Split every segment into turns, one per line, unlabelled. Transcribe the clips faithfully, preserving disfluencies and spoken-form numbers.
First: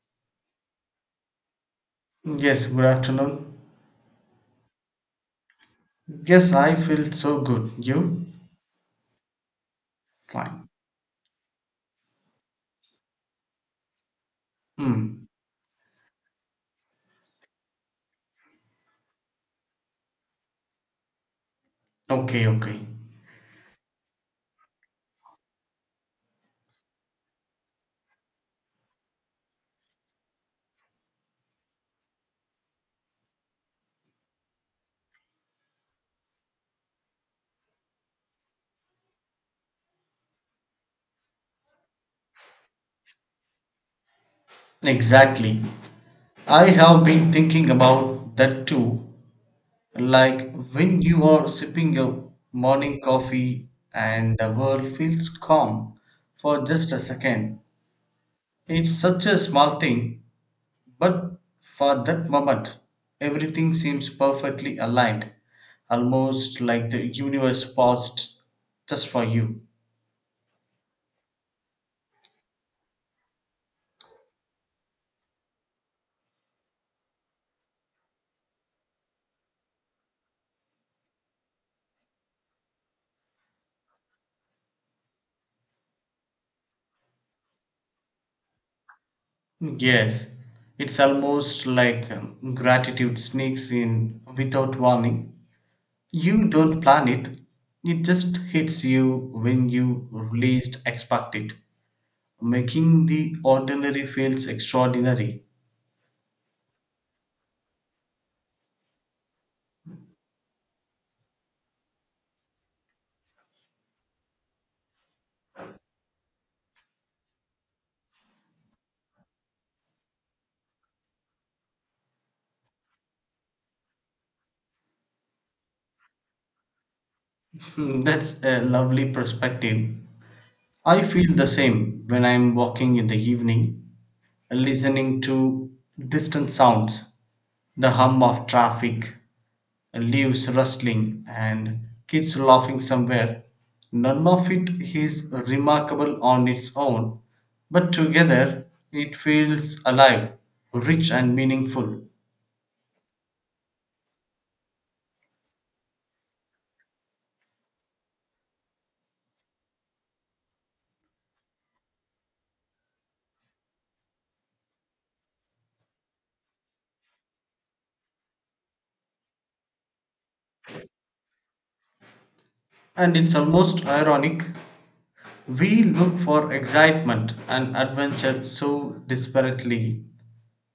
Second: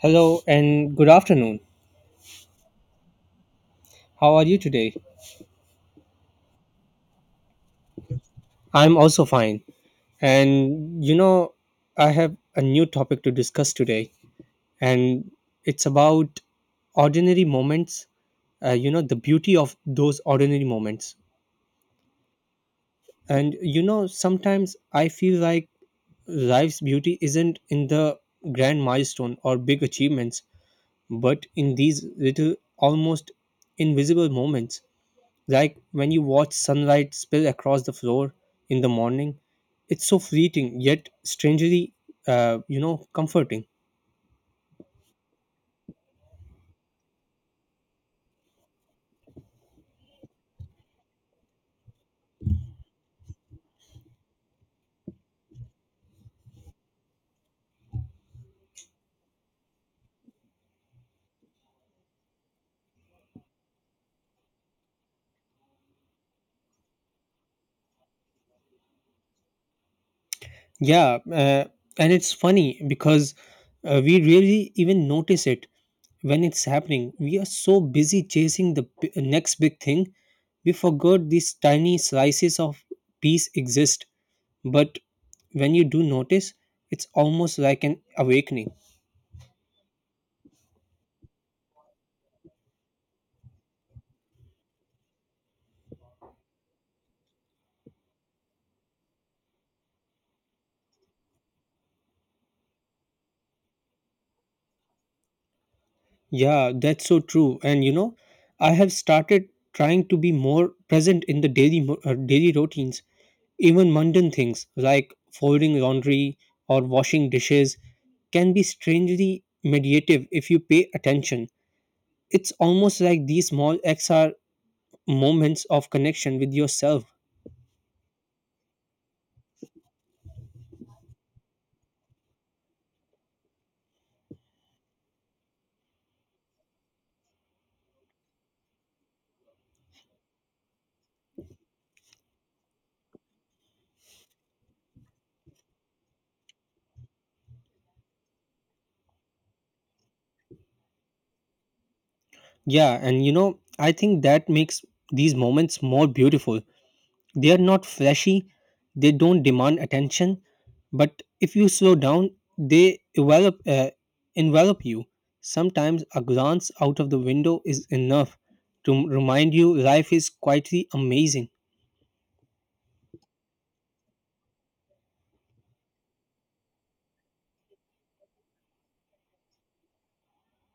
Hello and good afternoon.
Yes, good afternoon.
How are you today?
Yes, I feel so good. You?
I'm also fine.
Fine.
And you know, I have a new topic to discuss today,
Hmm.
and it's about ordinary moments, uh, you know, the beauty of those ordinary moments.
Okay, okay.
And you know, sometimes I feel like life's beauty isn't in the grand milestone or big achievements, but in these little, almost invisible moments. Like when you watch sunlight spill across the floor in the morning, it's so fleeting yet strangely, uh, you know, comforting.
Exactly. I have been thinking about that too. Like when you are sipping your morning coffee and the world feels calm for just a second. It's such a small thing, but for that moment, everything seems perfectly aligned, almost like the universe paused just for you.
Yeah, uh, and it's funny because uh, we really even notice it when it's happening. We are so busy chasing the b- next big thing, we forgot these tiny slices of peace exist. But when you do notice, it's almost like an awakening.
Yes, it's almost like um, gratitude sneaks in without warning. You don't plan it, it just hits you when you least expect it, making the ordinary feels extraordinary.
Yeah, that's so true. And you know, I have started trying to be more present in the daily mo- uh, daily routines. Even mundane things like folding laundry or washing dishes can be strangely meditative if you pay attention. It's almost like these small acts are moments of connection with yourself.
Hmm, that's a lovely perspective. I feel the same when I'm walking in the evening, listening to distant sounds, the hum of traffic, leaves rustling, and kids laughing somewhere. None of it is remarkable on its own, but together it feels alive, rich, and meaningful.
Yeah, and you know, I think that makes these moments more beautiful. They are not flashy, they don't demand attention, but if you slow down, they envelop, uh, envelop you. Sometimes a glance out of the window is enough to remind you life is quietly amazing.
And it's almost ironic. We look for excitement and adventure so desperately,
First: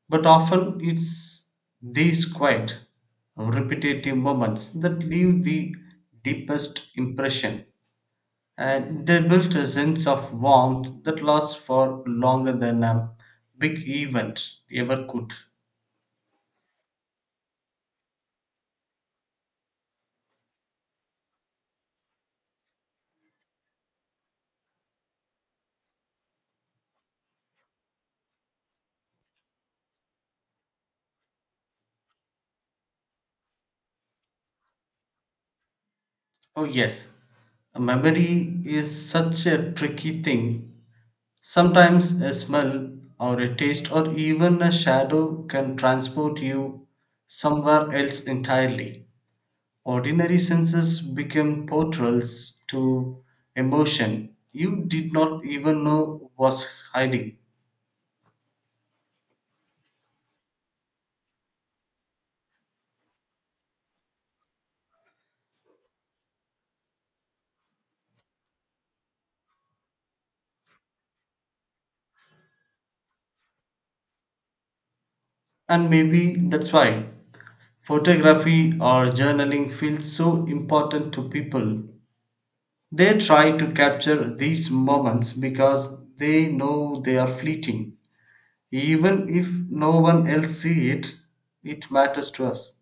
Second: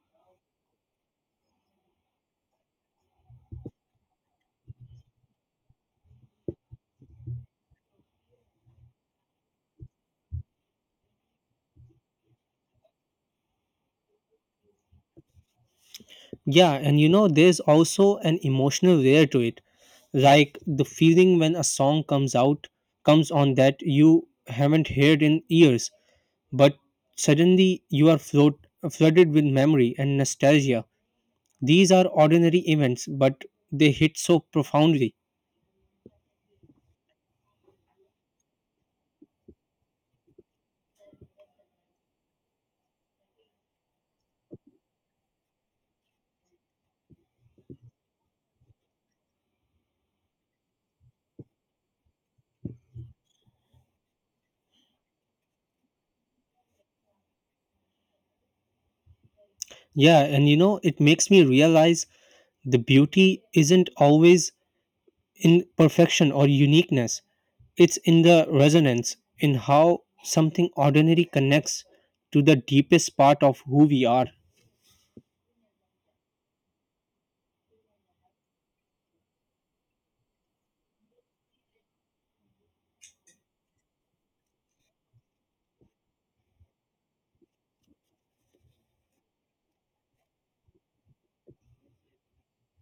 but often it's these quiet, repetitive moments that leave the deepest impression. And they built a sense of warmth that lasts for longer than a big event ever could.
Yeah, and you know, there's also an emotional layer to it, like the feeling when a song comes out comes on that you haven't heard in years, but suddenly you are float, flooded with memory and nostalgia. These are ordinary events, but they hit so profoundly.
Oh, yes, a memory is such a tricky thing. Sometimes a smell, or a taste, or even a shadow can transport you somewhere else entirely. Ordinary senses become portals to emotion you did not even know was hiding.
Yeah, and you know, it makes me realize the beauty isn't always in perfection or uniqueness, it's in the resonance, in how something ordinary connects to the deepest part of who we are.
And maybe that's why photography or journaling feels so important to people. They try to capture these moments because they know they are fleeting. Even if no one else see it, it matters to us.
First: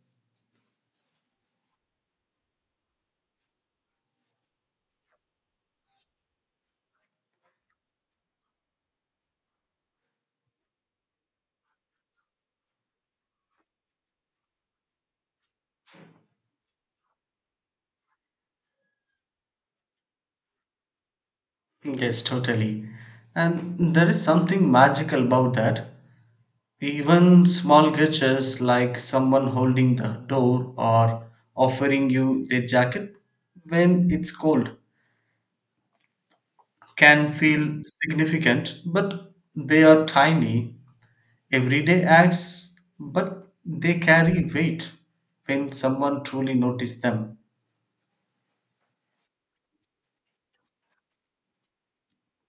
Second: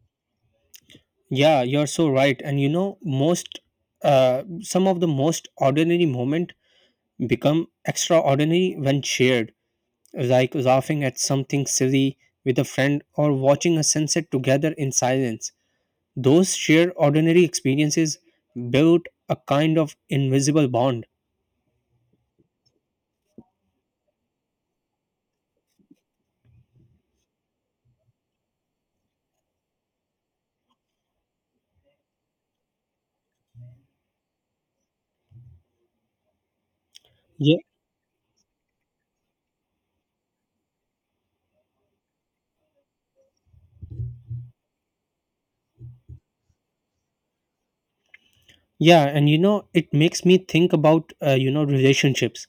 Yeah, you're so right. And you know, most uh, some of the most ordinary moment become extraordinary when shared, like laughing at something silly with a friend or watching a sunset together in silence. Those sheer ordinary experiences build a kind of invisible bond.
Yes, totally. And there is something magical about that. Even small gestures like someone holding the door or offering you their jacket when it's cold can
Yeah,
feel significant, but they are tiny, everyday acts, but they carry weight when someone truly notices them.
yeah, and you know, it makes me think about uh, you know relationships.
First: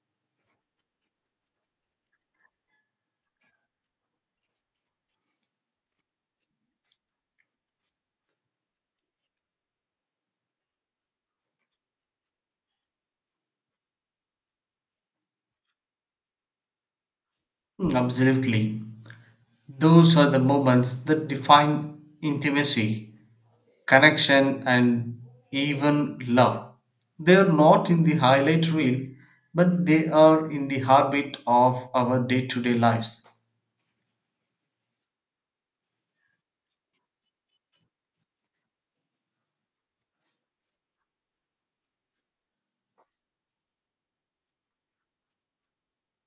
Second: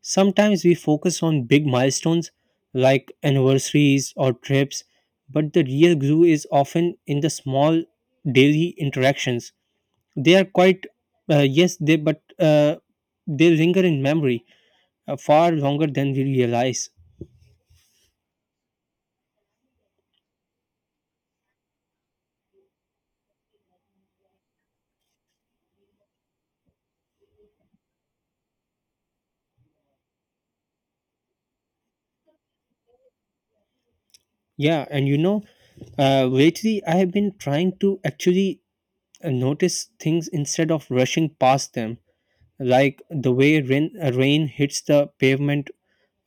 Sometimes we focus on big milestones like anniversaries or trips, but the real glue is often in the small daily interactions. They are quite, uh, yes, they but, uh, they linger in memory uh, far longer than we realize.
Mm, absolutely. Those are the moments that define intimacy, connection, and even love. They are not in the highlight reel, but they are in the heartbeat of our day to day lives.
Yeah, and you know, uh, lately I have been trying to actually uh, notice things instead of rushing past them, like the way rain, uh, rain hits the pavement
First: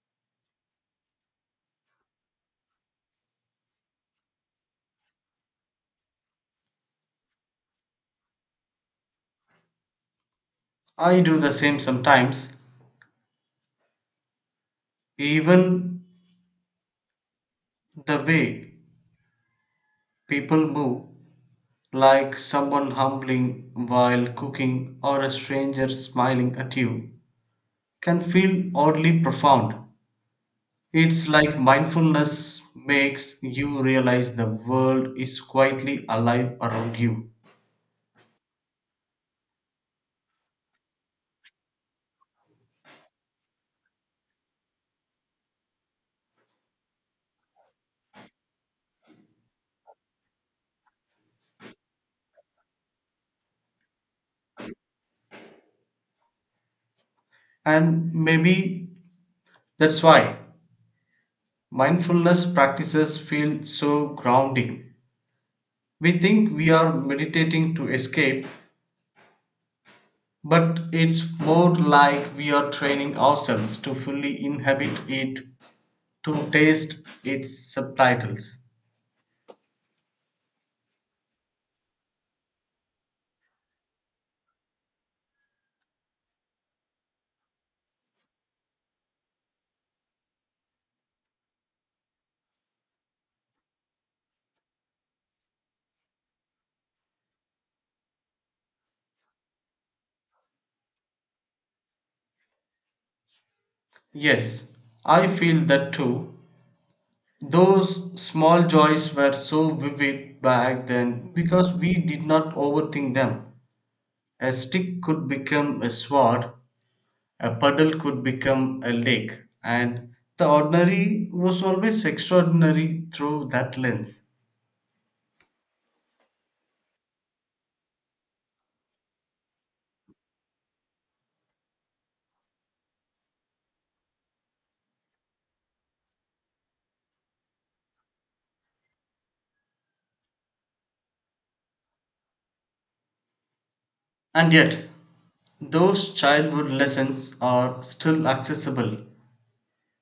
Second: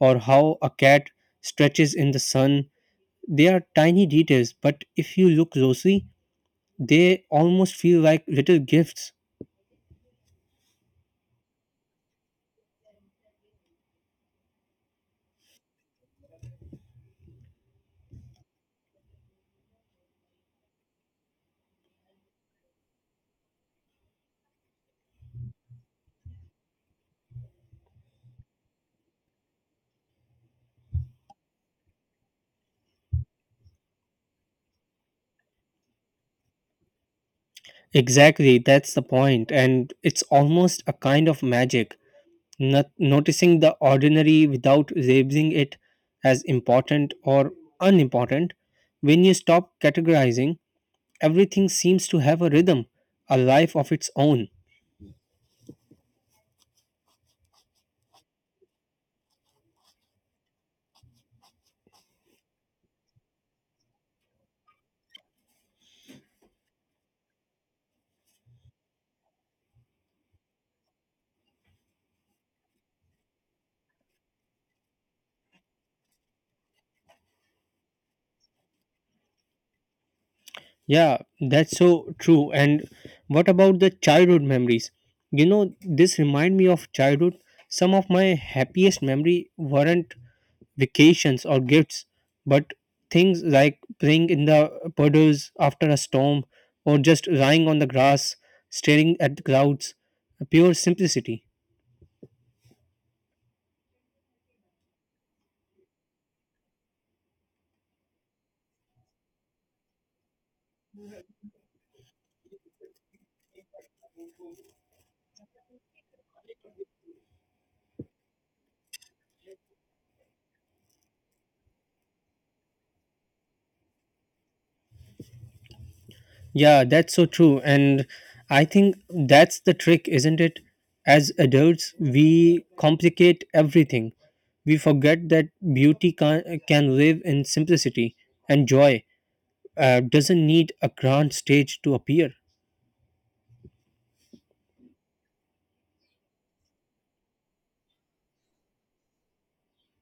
or how a cat stretches in the sun. They are tiny details, but if you look closely, they almost feel like little gifts.
I do the same sometimes, even the way people move, like someone humbling while cooking or a stranger smiling at you, can feel oddly profound. It's like mindfulness makes you realize the world is quietly alive around you.
Exactly, that's the point, and it's almost a kind of magic. Not- noticing the ordinary without labeling it as important or unimportant. When you stop categorizing, everything seems to have a rhythm, a life of its own.
And maybe that's why mindfulness practices feel so grounding. We think we are meditating to escape, but it's more like we are training ourselves to fully inhabit it to taste its subtitles.
Yeah, that's so true. And what about the childhood memories? You know, this remind me of childhood. Some of my happiest memory weren't vacations, or gifts, but things like playing in the puddles after a storm or just lying on the grass staring at the clouds. Pure simplicity.
Yes, I feel that too. Those small joys were so vivid back then because we did not overthink them. A stick could become a sword, a puddle could become a lake, and the ordinary was always extraordinary through that lens.
Yeah, that's so true. And I think that's the trick, isn't it? As adults, we complicate everything. We forget that beauty can, can live in simplicity, and joy uh, doesn't need a grand stage to appear.
And yet, those childhood lessons are still accessible.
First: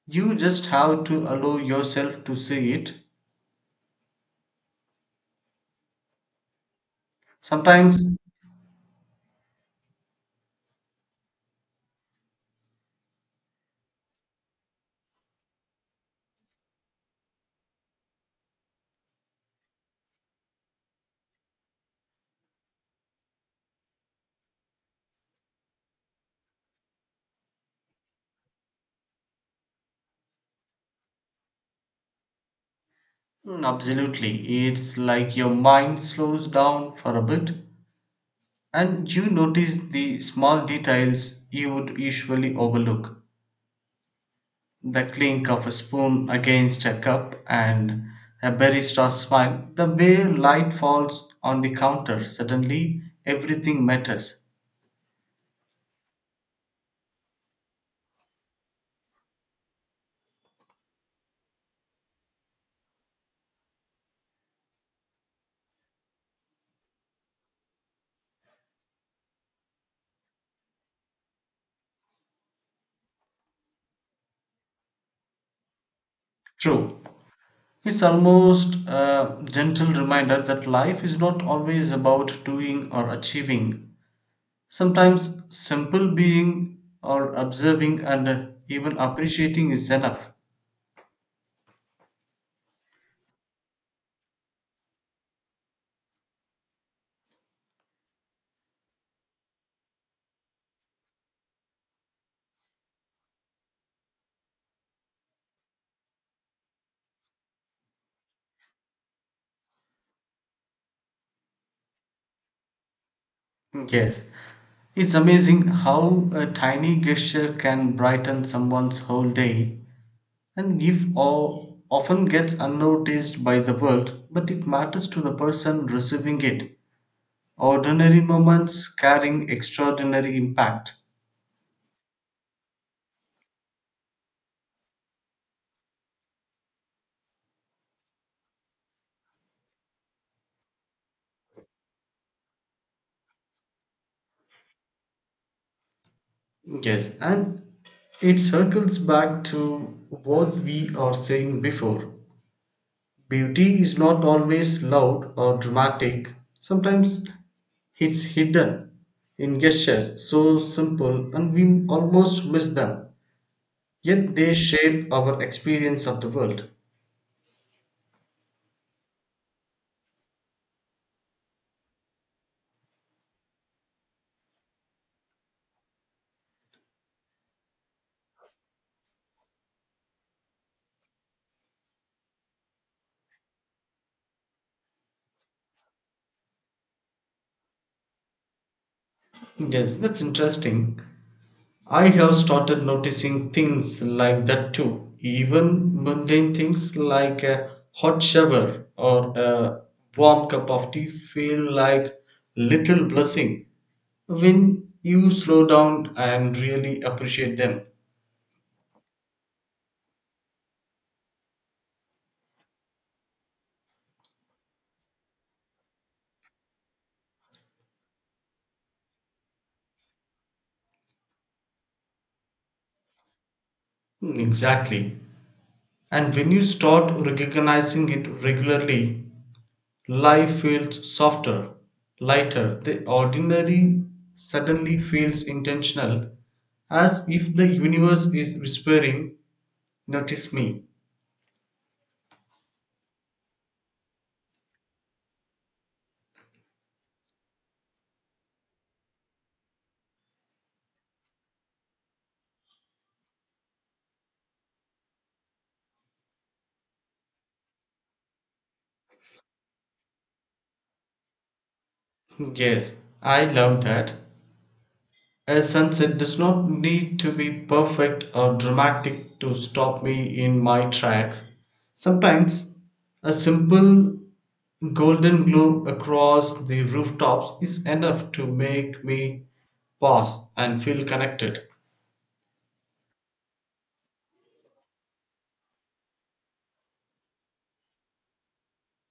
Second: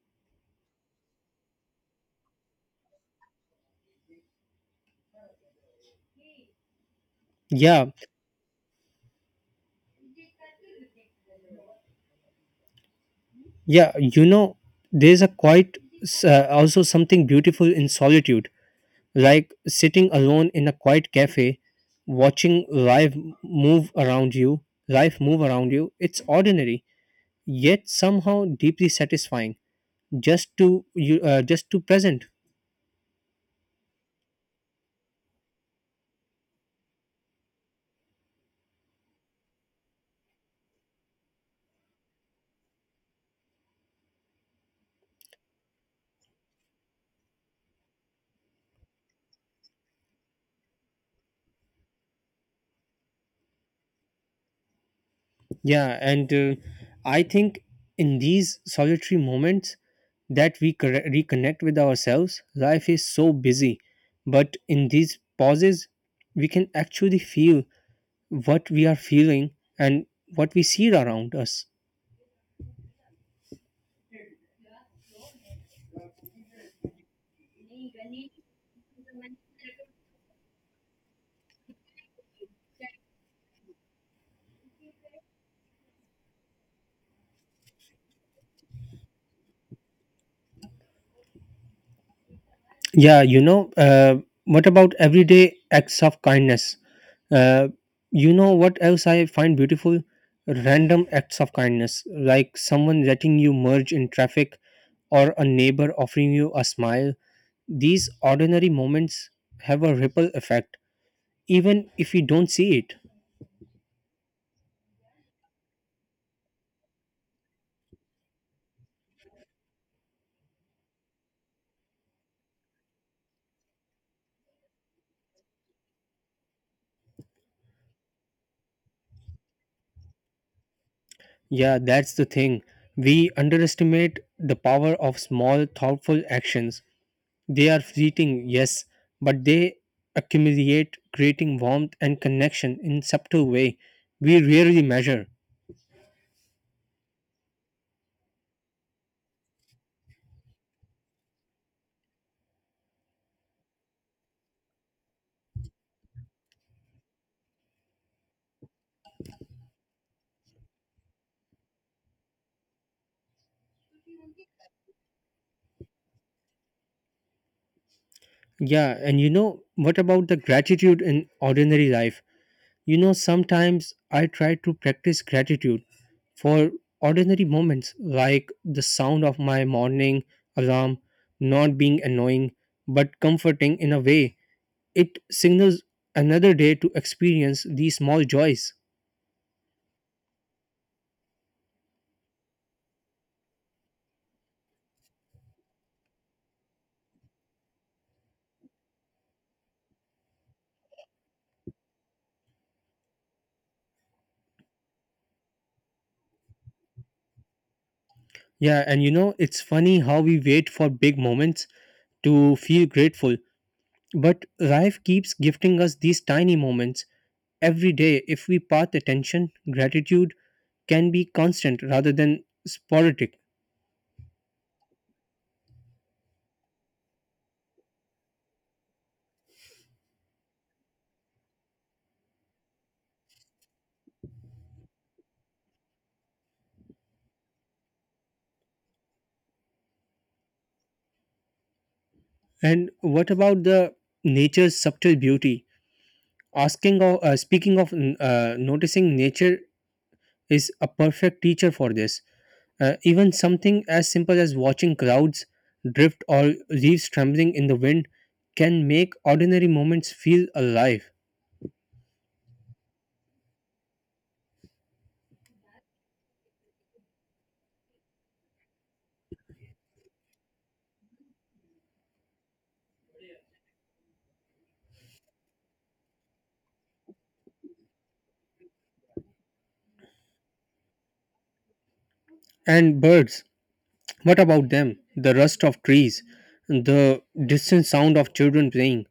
You just have to allow yourself to see it.
Yeah,
Sometimes
yeah, you know, there's a quite s- uh, also something beautiful in solitude, like sitting alone in a quiet cafe, watching life m- move around you, life move around you. It's ordinary, yet somehow deeply satisfying. Just to you, uh, just to present.
mm, absolutely. It's like your mind slows down for a bit and you notice the small details you would usually overlook. The clink of a spoon against a cup and a barista smile. The way light falls on the counter. Suddenly, everything matters.
Yeah, and uh, I think in these solitary moments that we corre- reconnect with ourselves. Life is so busy, but in these pauses, we can actually feel what we are feeling and what we see around us.
True. It's almost a gentle reminder that life is not always about doing or achieving. Sometimes simple being or observing and even appreciating is enough.
Yeah, you know, uh, what about everyday acts of kindness? Uh, you know what else I find beautiful? Random acts of kindness, like someone letting you merge in traffic or a neighbor offering you a smile. These ordinary moments have a ripple effect, even if we don't see it.
Yes, it's amazing how a tiny gesture can brighten someone's whole day and give awe often gets unnoticed by the world, but it matters to the person receiving it. Ordinary moments carrying extraordinary impact.
Yeah, that's the thing. We underestimate the power of small, thoughtful actions. They are fleeting, yes, but they accumulate, creating warmth and connection in subtle way we rarely measure.
Yes, and it circles back to what we are saying before. Beauty is not always loud or dramatic, sometimes it's hidden in gestures so simple and we almost miss them, yet they shape our experience of the world.
Yeah, and you know what about the gratitude in ordinary life? You know, sometimes I try to practice gratitude for ordinary moments like the sound of my morning alarm not being annoying but comforting in a way. It signals another day to experience these small joys.
Yes, that's interesting. I have started noticing things like that too, even mundane things like a hot shower or a warm cup of tea feel like little blessing when you slow down and really appreciate them.
Yeah, and you know, it's funny how we wait for big moments to feel grateful, but life keeps gifting us these tiny moments every day. If we path attention, gratitude can be constant rather than sporadic.
Mm, exactly. And when you start recognizing it regularly, life feels softer, lighter. The ordinary suddenly feels intentional, as if the universe is whispering, notice me.
And what about the nature's subtle beauty? Asking or uh, speaking of, mm, uh, noticing nature is a perfect teacher for this. Uh, even something as simple as watching clouds drift or leaves trembling in the wind can make ordinary moments feel alive.
Yes, I love that. A sunset does not need to be perfect or dramatic to stop me in my tracks. Sometimes a simple golden glow across the rooftops is enough to make me pause and feel connected.
And birds, what about them? The rust of trees, the distant sound of children playing.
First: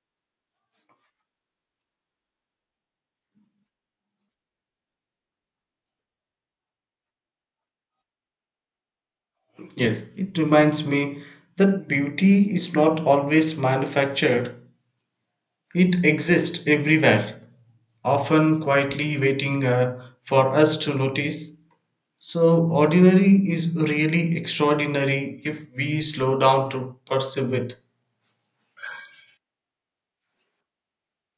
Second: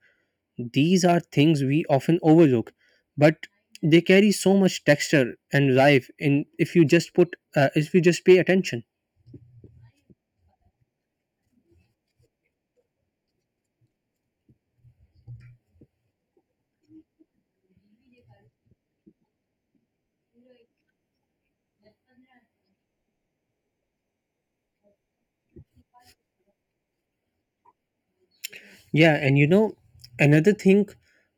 These are things we often overlook, but they carry so much texture and life in, if you just put uh, if you just pay attention.
Yes, it reminds me that beauty is not always manufactured, it exists everywhere, often quietly waiting uh, for us to notice. So, ordinary is really extraordinary if we slow down to perceive it.
Yeah, and you know, another thing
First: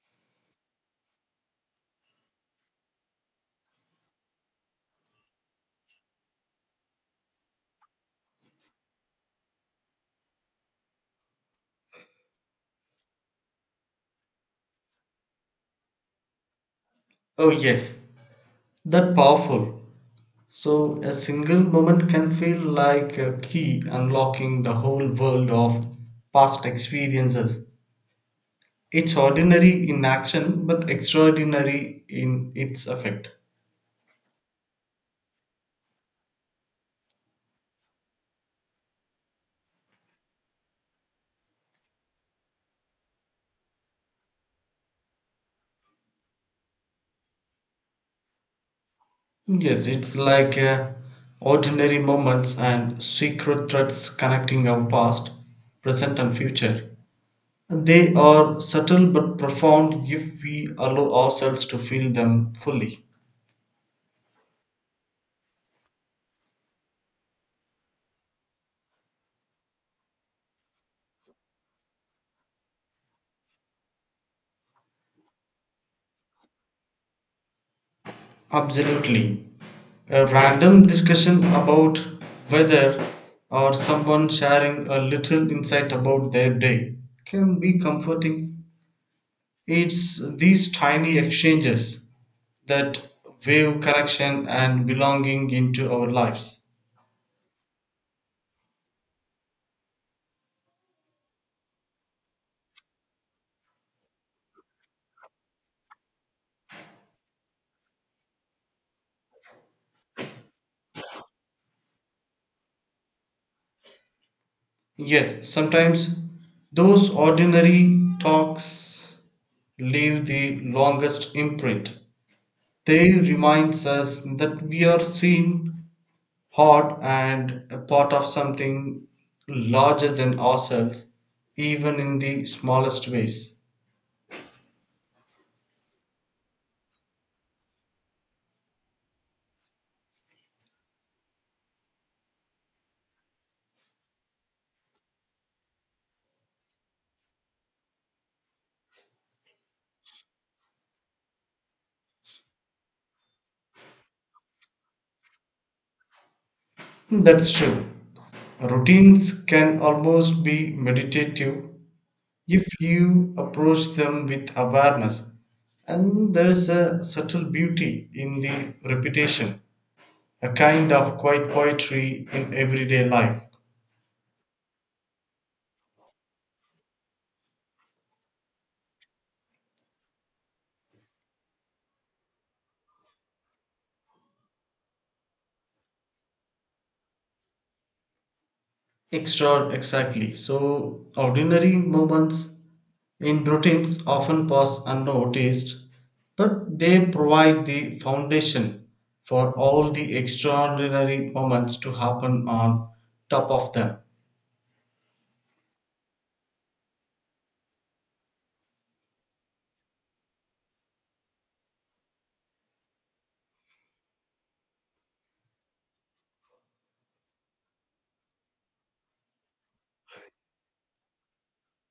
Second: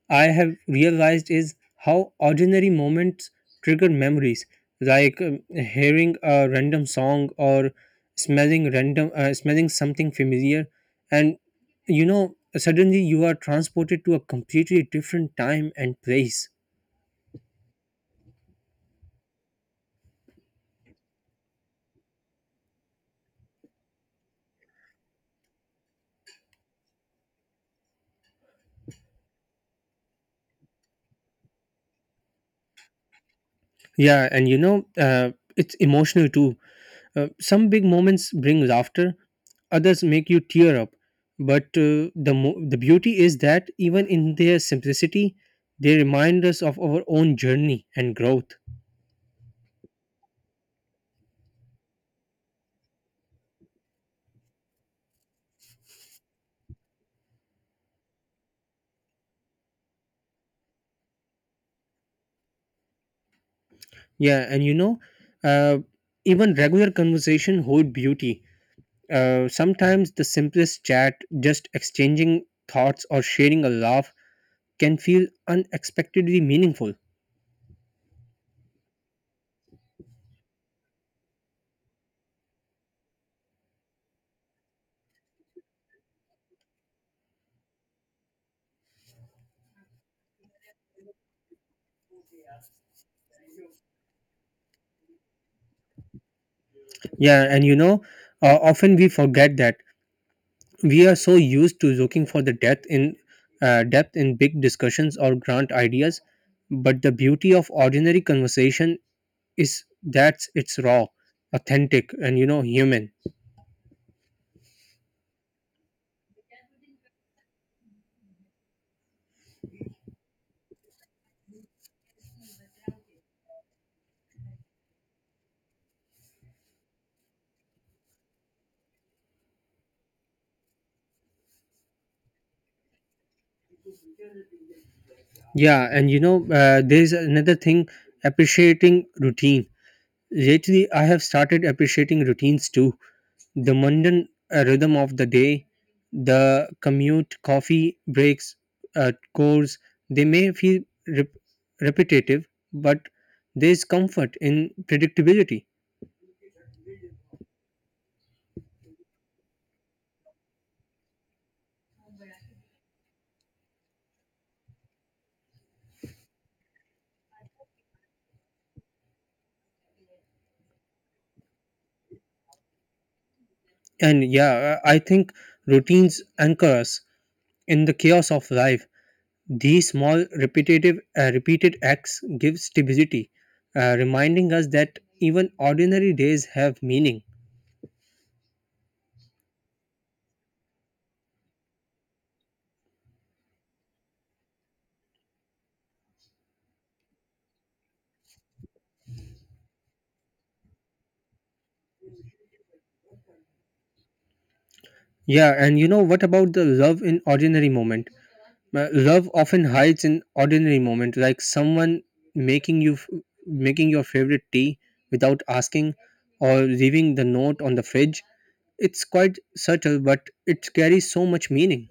I have realized is how ordinary moments trigger memories, like um, hearing a random song or smelling random uh, smelling something familiar, and you know, suddenly you are transported to a completely different time and place.
Oh, yes, that powerful. So, a single moment can feel like a key unlocking the whole world of past experiences. It's ordinary in action, but extraordinary in its effect.
Yeah, and you know, uh, it's emotional too. Uh, some big moments bring laughter, others make you tear up. But uh, the mo- the beauty is that even in their simplicity, they remind us of our own journey and growth.
Yes, it's like uh, ordinary moments and secret threads connecting our past, present, and future. They are subtle but profound if we allow ourselves to feel them fully.
Yeah, and you know, uh, even regular conversation hold beauty. Uh, sometimes the simplest chat, just exchanging thoughts or sharing a laugh, can feel unexpectedly meaningful.
Absolutely. A random discussion about weather or someone sharing a little insight about their day can be comforting. It's these tiny exchanges that wave connection and belonging into our lives.
Yeah, and you know, uh, often we forget that we are so used to looking for the depth in uh, depth in big discussions or grand ideas, but the beauty of ordinary conversation is that it's raw, authentic, and you know human.
Yes, sometimes those ordinary talks leave the longest imprint. They remind us that we are seen, heard, and a part of something larger than ourselves, even in the smallest ways.
Yeah, and you know uh, there's another thing: appreciating routine. Lately I have started appreciating routines too. The mundane uh, rhythm of the day, the commute, coffee breaks, uh, chores, they may feel rep- repetitive, but there's comfort in predictability.
That's true. Routines can almost be meditative if you approach them with awareness and there is a subtle beauty in the repetition, a kind of quiet poetry in everyday life.
And yeah, I I think routines anchor us in the chaos of life. These small, repetitive, uh, repeated acts give stability, uh, reminding us that even ordinary days have meaning.
Extra exactly, so ordinary moments in routines often pass unnoticed but they provide the foundation for all the extraordinary moments to happen on top of them.
Yeah, and you know what about the love in ordinary moment? Uh, love often hides in ordinary moments, like someone making you f- making your favorite tea without asking, or leaving the note on the fridge. It's quite subtle, but it carries so much meaning.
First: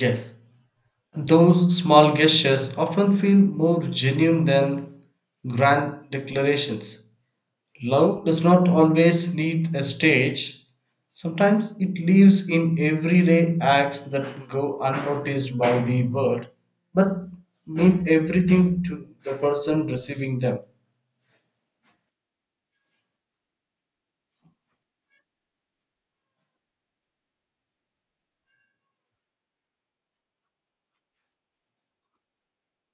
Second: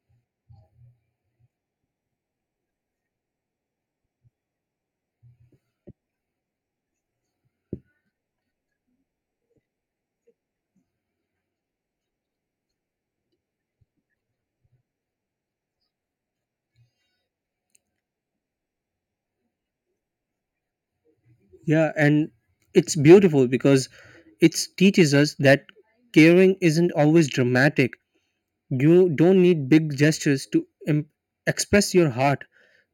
Yes, those small gestures often feel more genuine than grand declarations. Love does not always need a stage. Sometimes it lives in everyday acts that go unnoticed by the world, but mean everything to the person receiving them.
Yeah, and it's beautiful because it teaches us that caring isn't always dramatic. You don't need big gestures to em- express your heart.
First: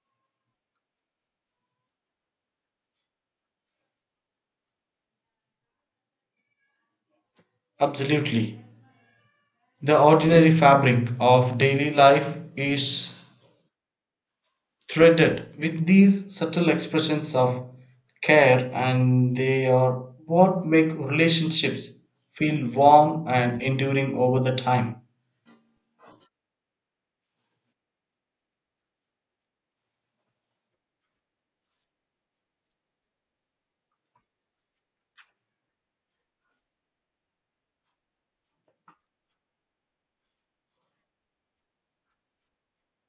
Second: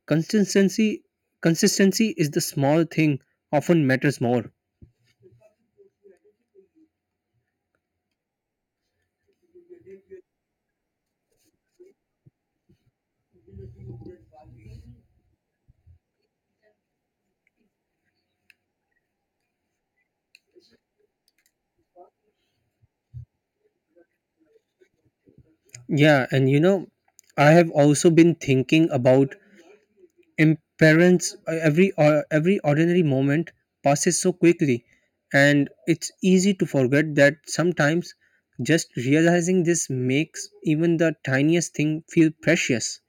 Consistency, consistency is the small thing often matters more.
Absolutely. The ordinary fabric of daily life is threaded with these subtle expressions of care and they are what make relationships feel warm and enduring over the time.
Yeah, and you know, I have also been thinking about impermanence. Every or every ordinary moment passes so quickly, and it's easy to forget that sometimes just realizing this makes even the tiniest thing feel precious.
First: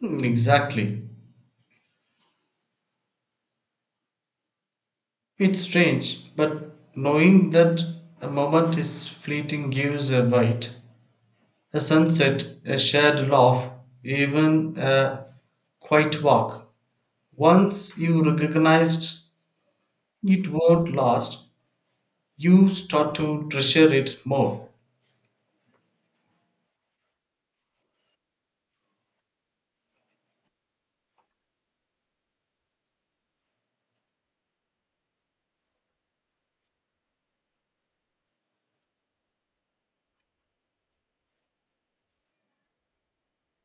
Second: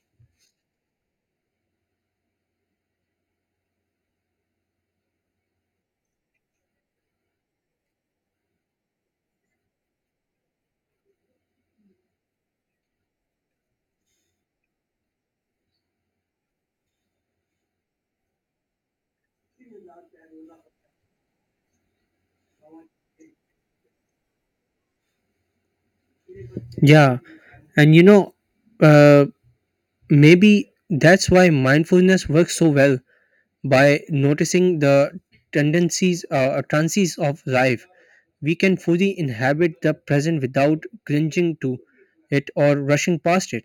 Hmm, exactly, it's strange but knowing that a moment is fleeting gives a right, a sunset, a shared laugh, even a quiet walk. Once you recognize it won't last, you start to treasure it more.
Yeah, and you know, uh, maybe that's why mindfulness works so well. By noticing the tendencies, uh, trances of life, we can fully inhabit the present without clinging to it or rushing past it.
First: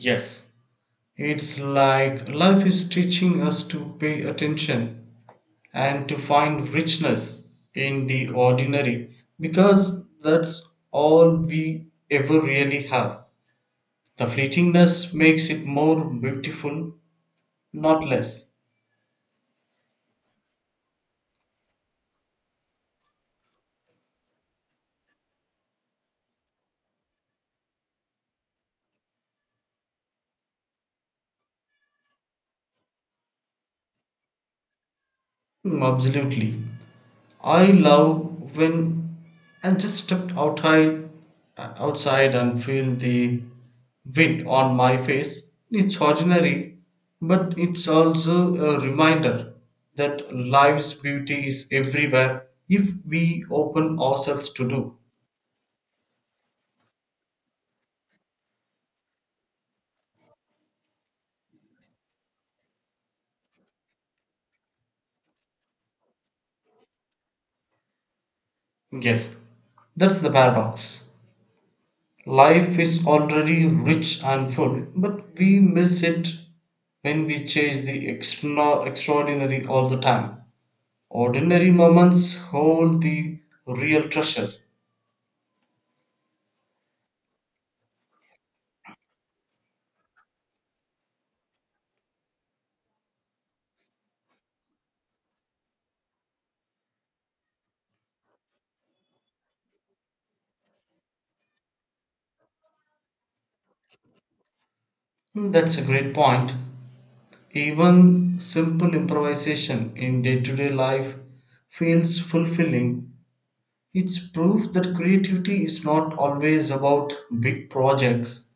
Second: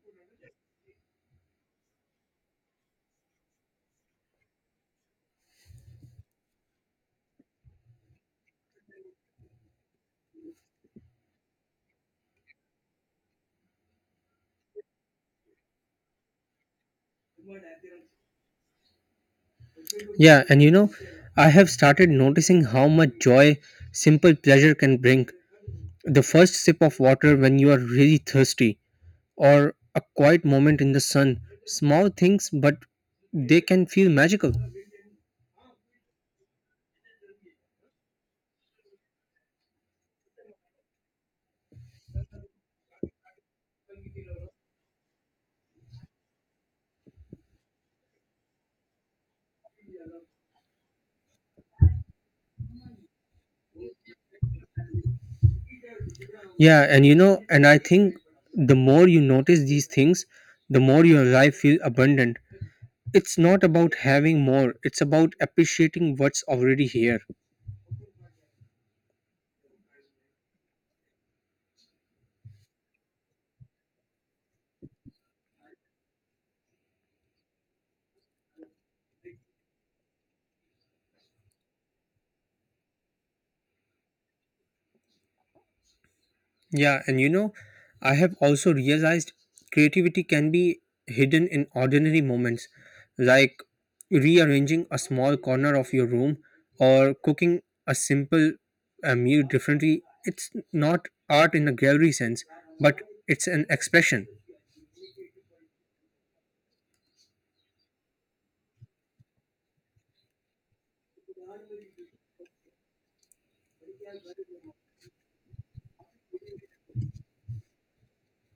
Yes, it's like life is teaching us to pay attention and to find richness in the ordinary because that's all we ever really have. The fleetingness makes it more beautiful, not less.
Yeah, and you know, I have started noticing how much joy simple pleasure can bring. The first sip of water when you are really thirsty, or a quiet moment in the sun. Small things, but they can feel magical.
Mm, absolutely. I love when I just stepped outside, outside and feel the wind on my face. It's ordinary, but it's also a reminder that life's beauty is everywhere if we open ourselves to do.
Yeah, and you know, and I think the more you notice these things, the more your life feels abundant. It's not about having more, it's about appreciating what's already here.
Yes, that's the paradox. Life is already rich and full, but we miss it when we chase the extra- extraordinary all the time. Ordinary moments hold the real treasure.
Yeah, and you know, I have also realized creativity can be hidden in ordinary moments, like rearranging a small corner of your room or cooking a simple, uh, meal differently. It's not art in a gallery sense, but it's an expression.
Hmm, that's a great point. Even simple improvisation in day to day life feels fulfilling. It's proof that creativity is not always about big projects,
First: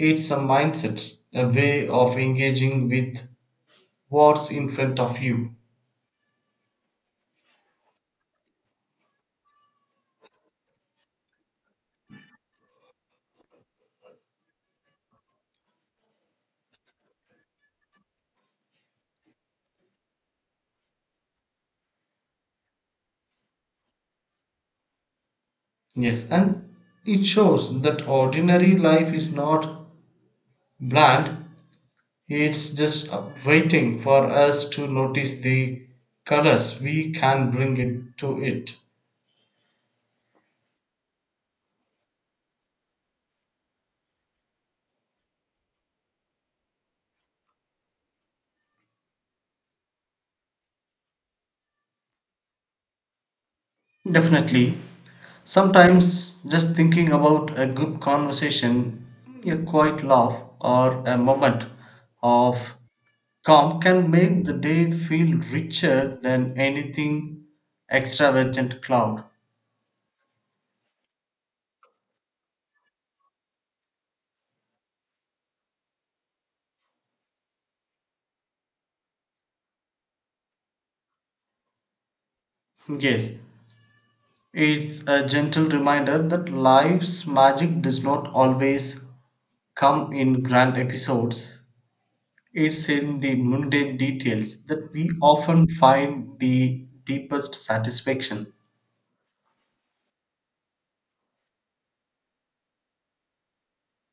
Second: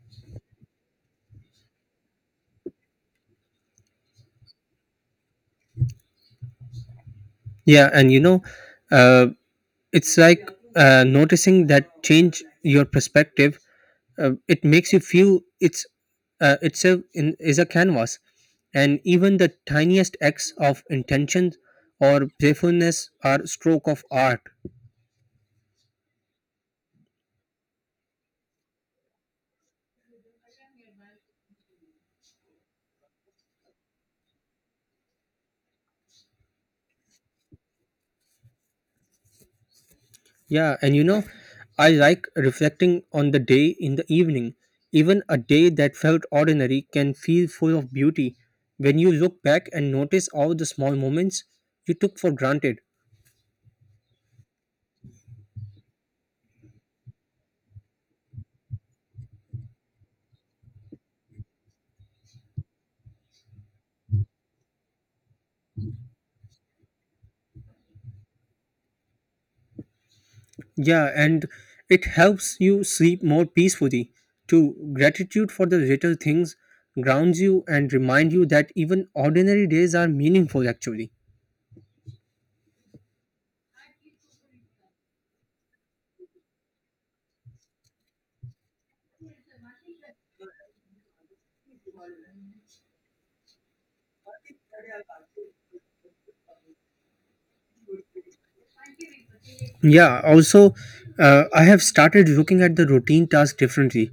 it's a mindset, a way of engaging with what's in front of you.
Yeah, and you know, uh, it's like, uh, noticing that change your perspective. Uh, it makes you feel it's uh, itself in, is a canvas, and even the tiniest acts of intention or playfulness are stroke of art.
Yes, and it shows that ordinary life is not bland, it's just up- waiting for us to notice the colors we can bring it to it.
Yeah, and you know, I like reflecting on the day in the evening. Even a day that felt ordinary can feel full of beauty when you look back and notice all the small moments you took for granted.
Definitely. Sometimes just thinking about a good conversation, a quiet laugh, or a moment of calm can make the day feel richer than anything extravagant cloud.
Yeah, and it helps you sleep more peacefully. Too, gratitude for the little things grounds you and remind you that even ordinary days are meaningful actually.
Yes, it's a gentle reminder that life's magic does not always come in grand episodes. It's in the mundane details that we often find the deepest satisfaction.
Yeah, also, uh, I have started looking at the routine task differently.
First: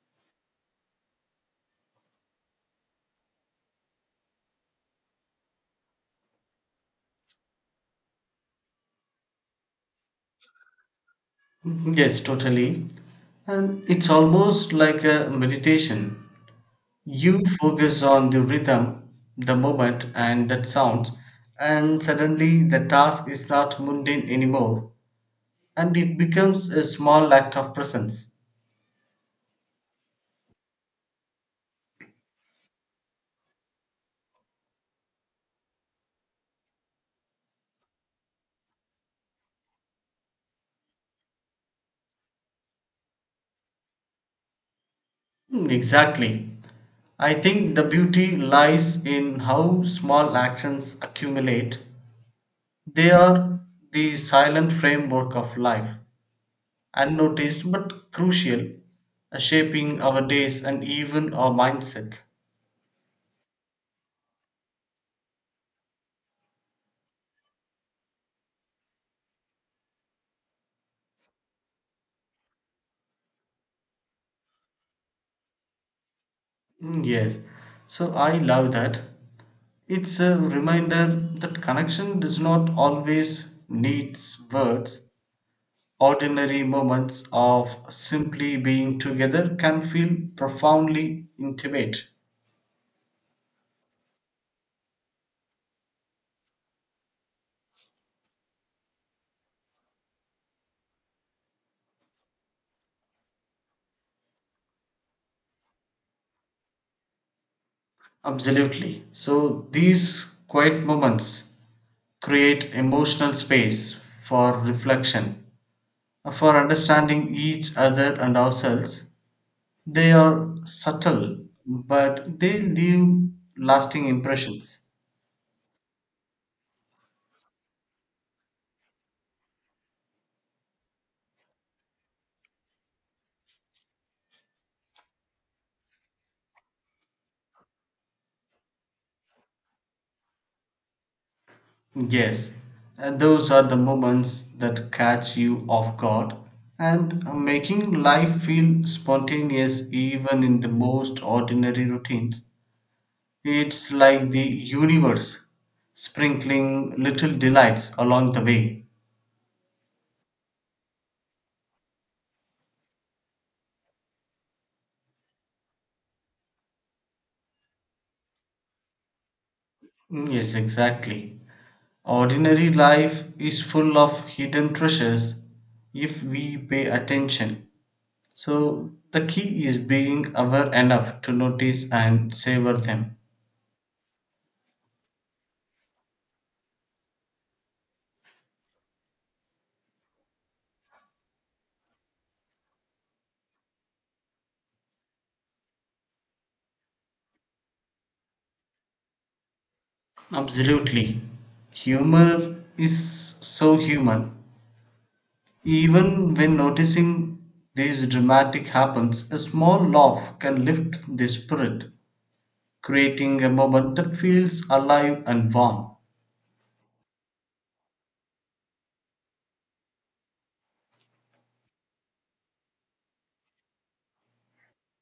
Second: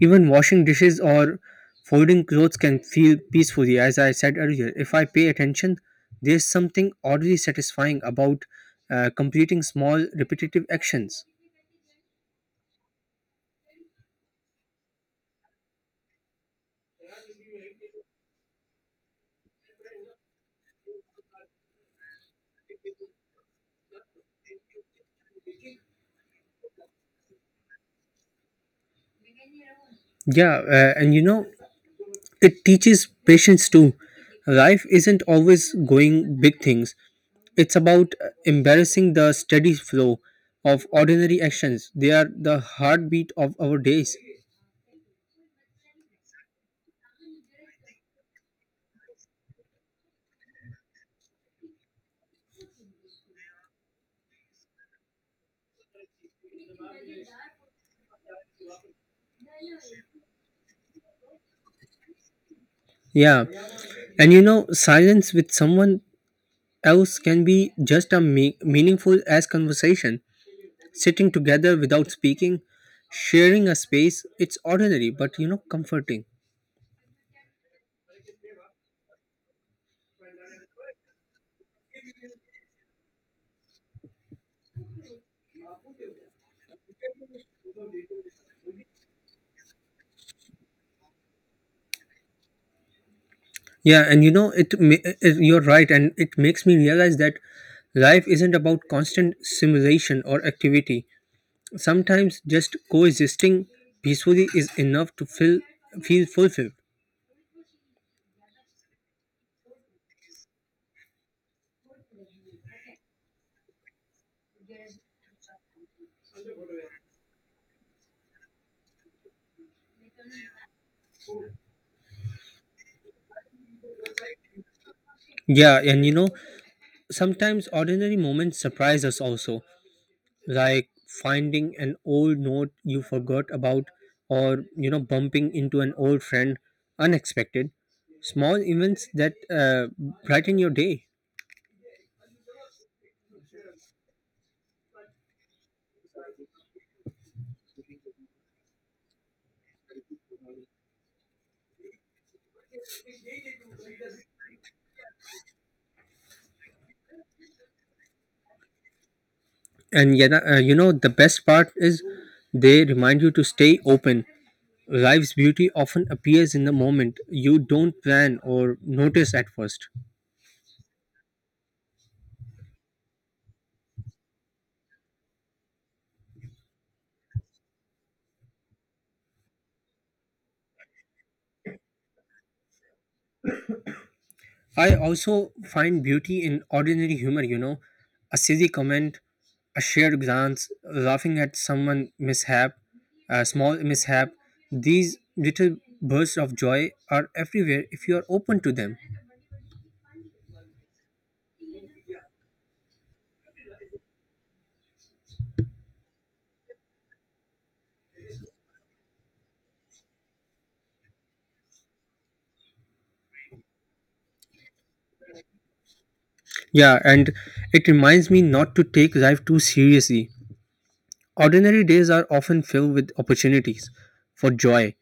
Even washing dishes or folding clothes can feel peacefully, as I said earlier. If I pay attention, there's something oddly satisfying about uh, completing small repetitive actions.
Mhm, yes, totally. And it's almost like a meditation. You focus on the rhythm, the moment, and that sound, and suddenly the task is not mundane anymore, and it becomes a small act of presence.
Yeah, uh, and you know, it teaches patience too. Life isn't always going big things, it's about embarrassing the steady flow of ordinary actions. They are the heartbeat of our days.
Hmm, exactly. I think the beauty lies in how small actions accumulate. They are the silent framework of life, unnoticed but crucial, uh, shaping our days and even our mindset.
Yeah, and you know, silence with someone else can be just as me- meaningful as conversation. Sitting together without speaking, sharing a space, it's ordinary but you know, comforting.
Mm, yes, so I love that. It's a reminder that connection does not always needs words. Ordinary moments of simply being together can feel profoundly intimate.
Yeah, and you know, it, ma- it you're right, and it makes me realize that life isn't about constant simulation or activity. Sometimes just coexisting peacefully is enough to feel feel fulfilled.
Absolutely. So these quiet moments create emotional space for reflection, for understanding each other and ourselves. They are subtle, but they leave lasting impressions.
Yeah, and you know, sometimes ordinary moments surprise us also, like finding an old note you forgot about, or you know, bumping into an old friend unexpected. Small events that uh, brighten your day.
Yes, uh, those are the moments that catch you off guard and making life feel spontaneous even in the most ordinary routines. It's like the universe sprinkling little delights along the way.
And yeah, uh, you know, the best part is they remind you to stay open. Life's beauty often appears in the moment you don't plan or notice at first.
Mm, yes, exactly. Ordinary life is full of hidden treasures if we pay attention. So, the key is being aware enough to notice and savor them.
I also find beauty in ordinary humor, you know, a silly comment, a shared glance, laughing at someone mishap, a small mishap. These little bursts of joy are everywhere if you are open to them.
Absolutely. Humor is so human. Even when noticing these dramatic happens, a small laugh can lift the spirit, creating a moment that feels alive and warm.
Yeah, and it reminds me not to take life too seriously. Ordinary days are often filled with opportunities for joy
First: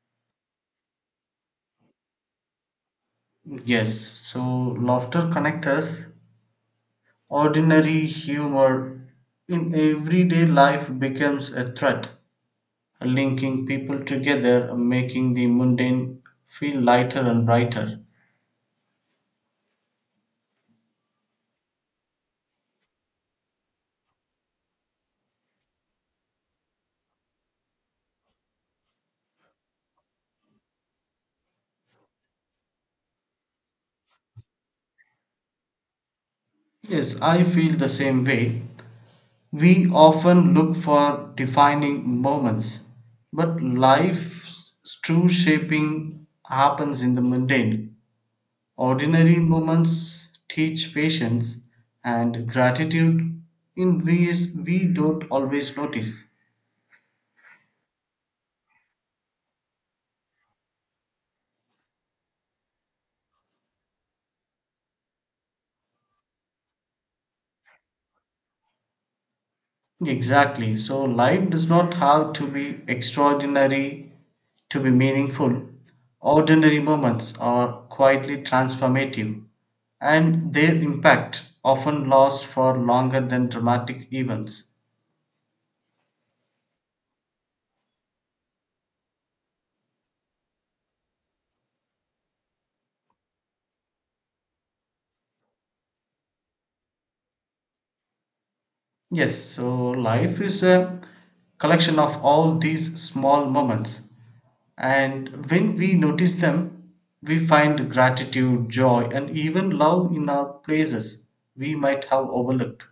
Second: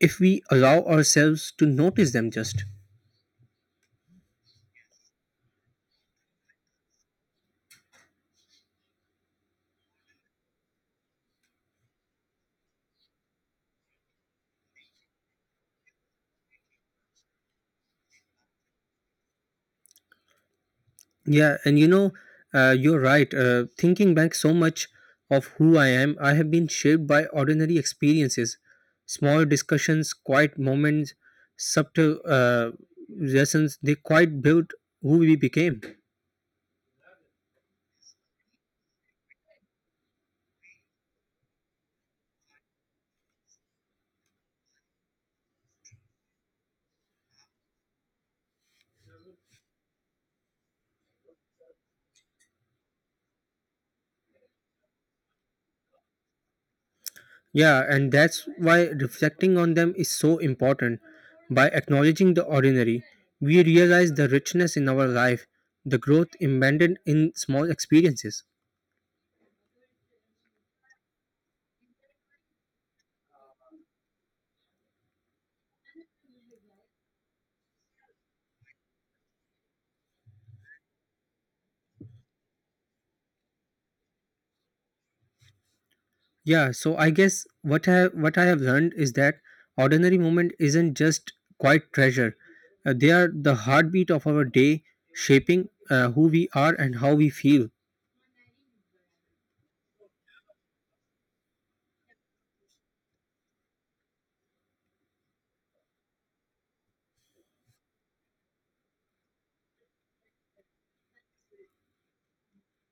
if we allow ourselves to notice them just.
Yes, so laughter connects us. Ordinary humor in everyday life becomes a thread, linking people together, making the mundane feel lighter and brighter.
Yeah, and you know, uh, you're right. Uh, thinking back so much of who I am, I have been shaped by ordinary experiences, small discussions, quiet moments, subtle, uh, lessons. They quite built who we became.
Yes, I feel the same way. We often look for defining moments, but life's true shaping happens in the mundane. Ordinary moments teach patience and gratitude in ways we don't always notice.
Yeah, and that's why reflecting on them is so important. By acknowledging the ordinary, we realize the richness in our life, the growth embedded in small experiences.
Exactly. So life does not have to be extraordinary to be meaningful. Ordinary moments are quietly transformative, and their impact often lasts for longer than dramatic events.
Yeah, so I guess what I what I have learned is that ordinary moment isn't just quite treasure. Uh, they are the heartbeat of our day, shaping, uh, who we are and how we feel.
Yes, so life is a collection of all these small moments, and when we notice them, we find gratitude, joy, and even love in our places we might have overlooked.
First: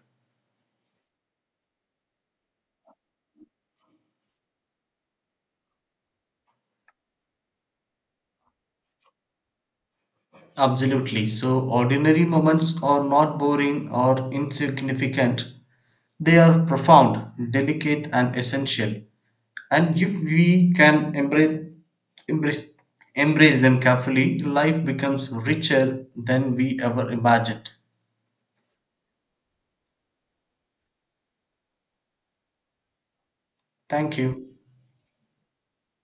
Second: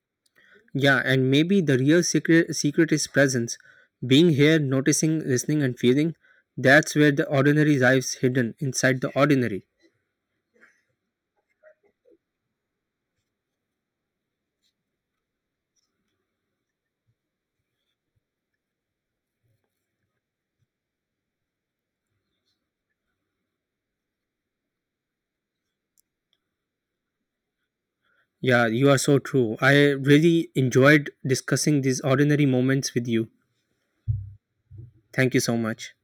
Yeah, and maybe the real secret secret is presence. Being here, noticing, listening and feeling. That's where the ordinary lives hidden inside the ordinary.
Absolutely. So, ordinary moments are not boring or insignificant. They are profound, delicate, and essential. And if we can embrace, embrace, embrace them carefully, life becomes richer than we ever imagined.
Yeah, you are so true. I really enjoyed discussing these ordinary moments with you.
Thank you.
Thank you so much.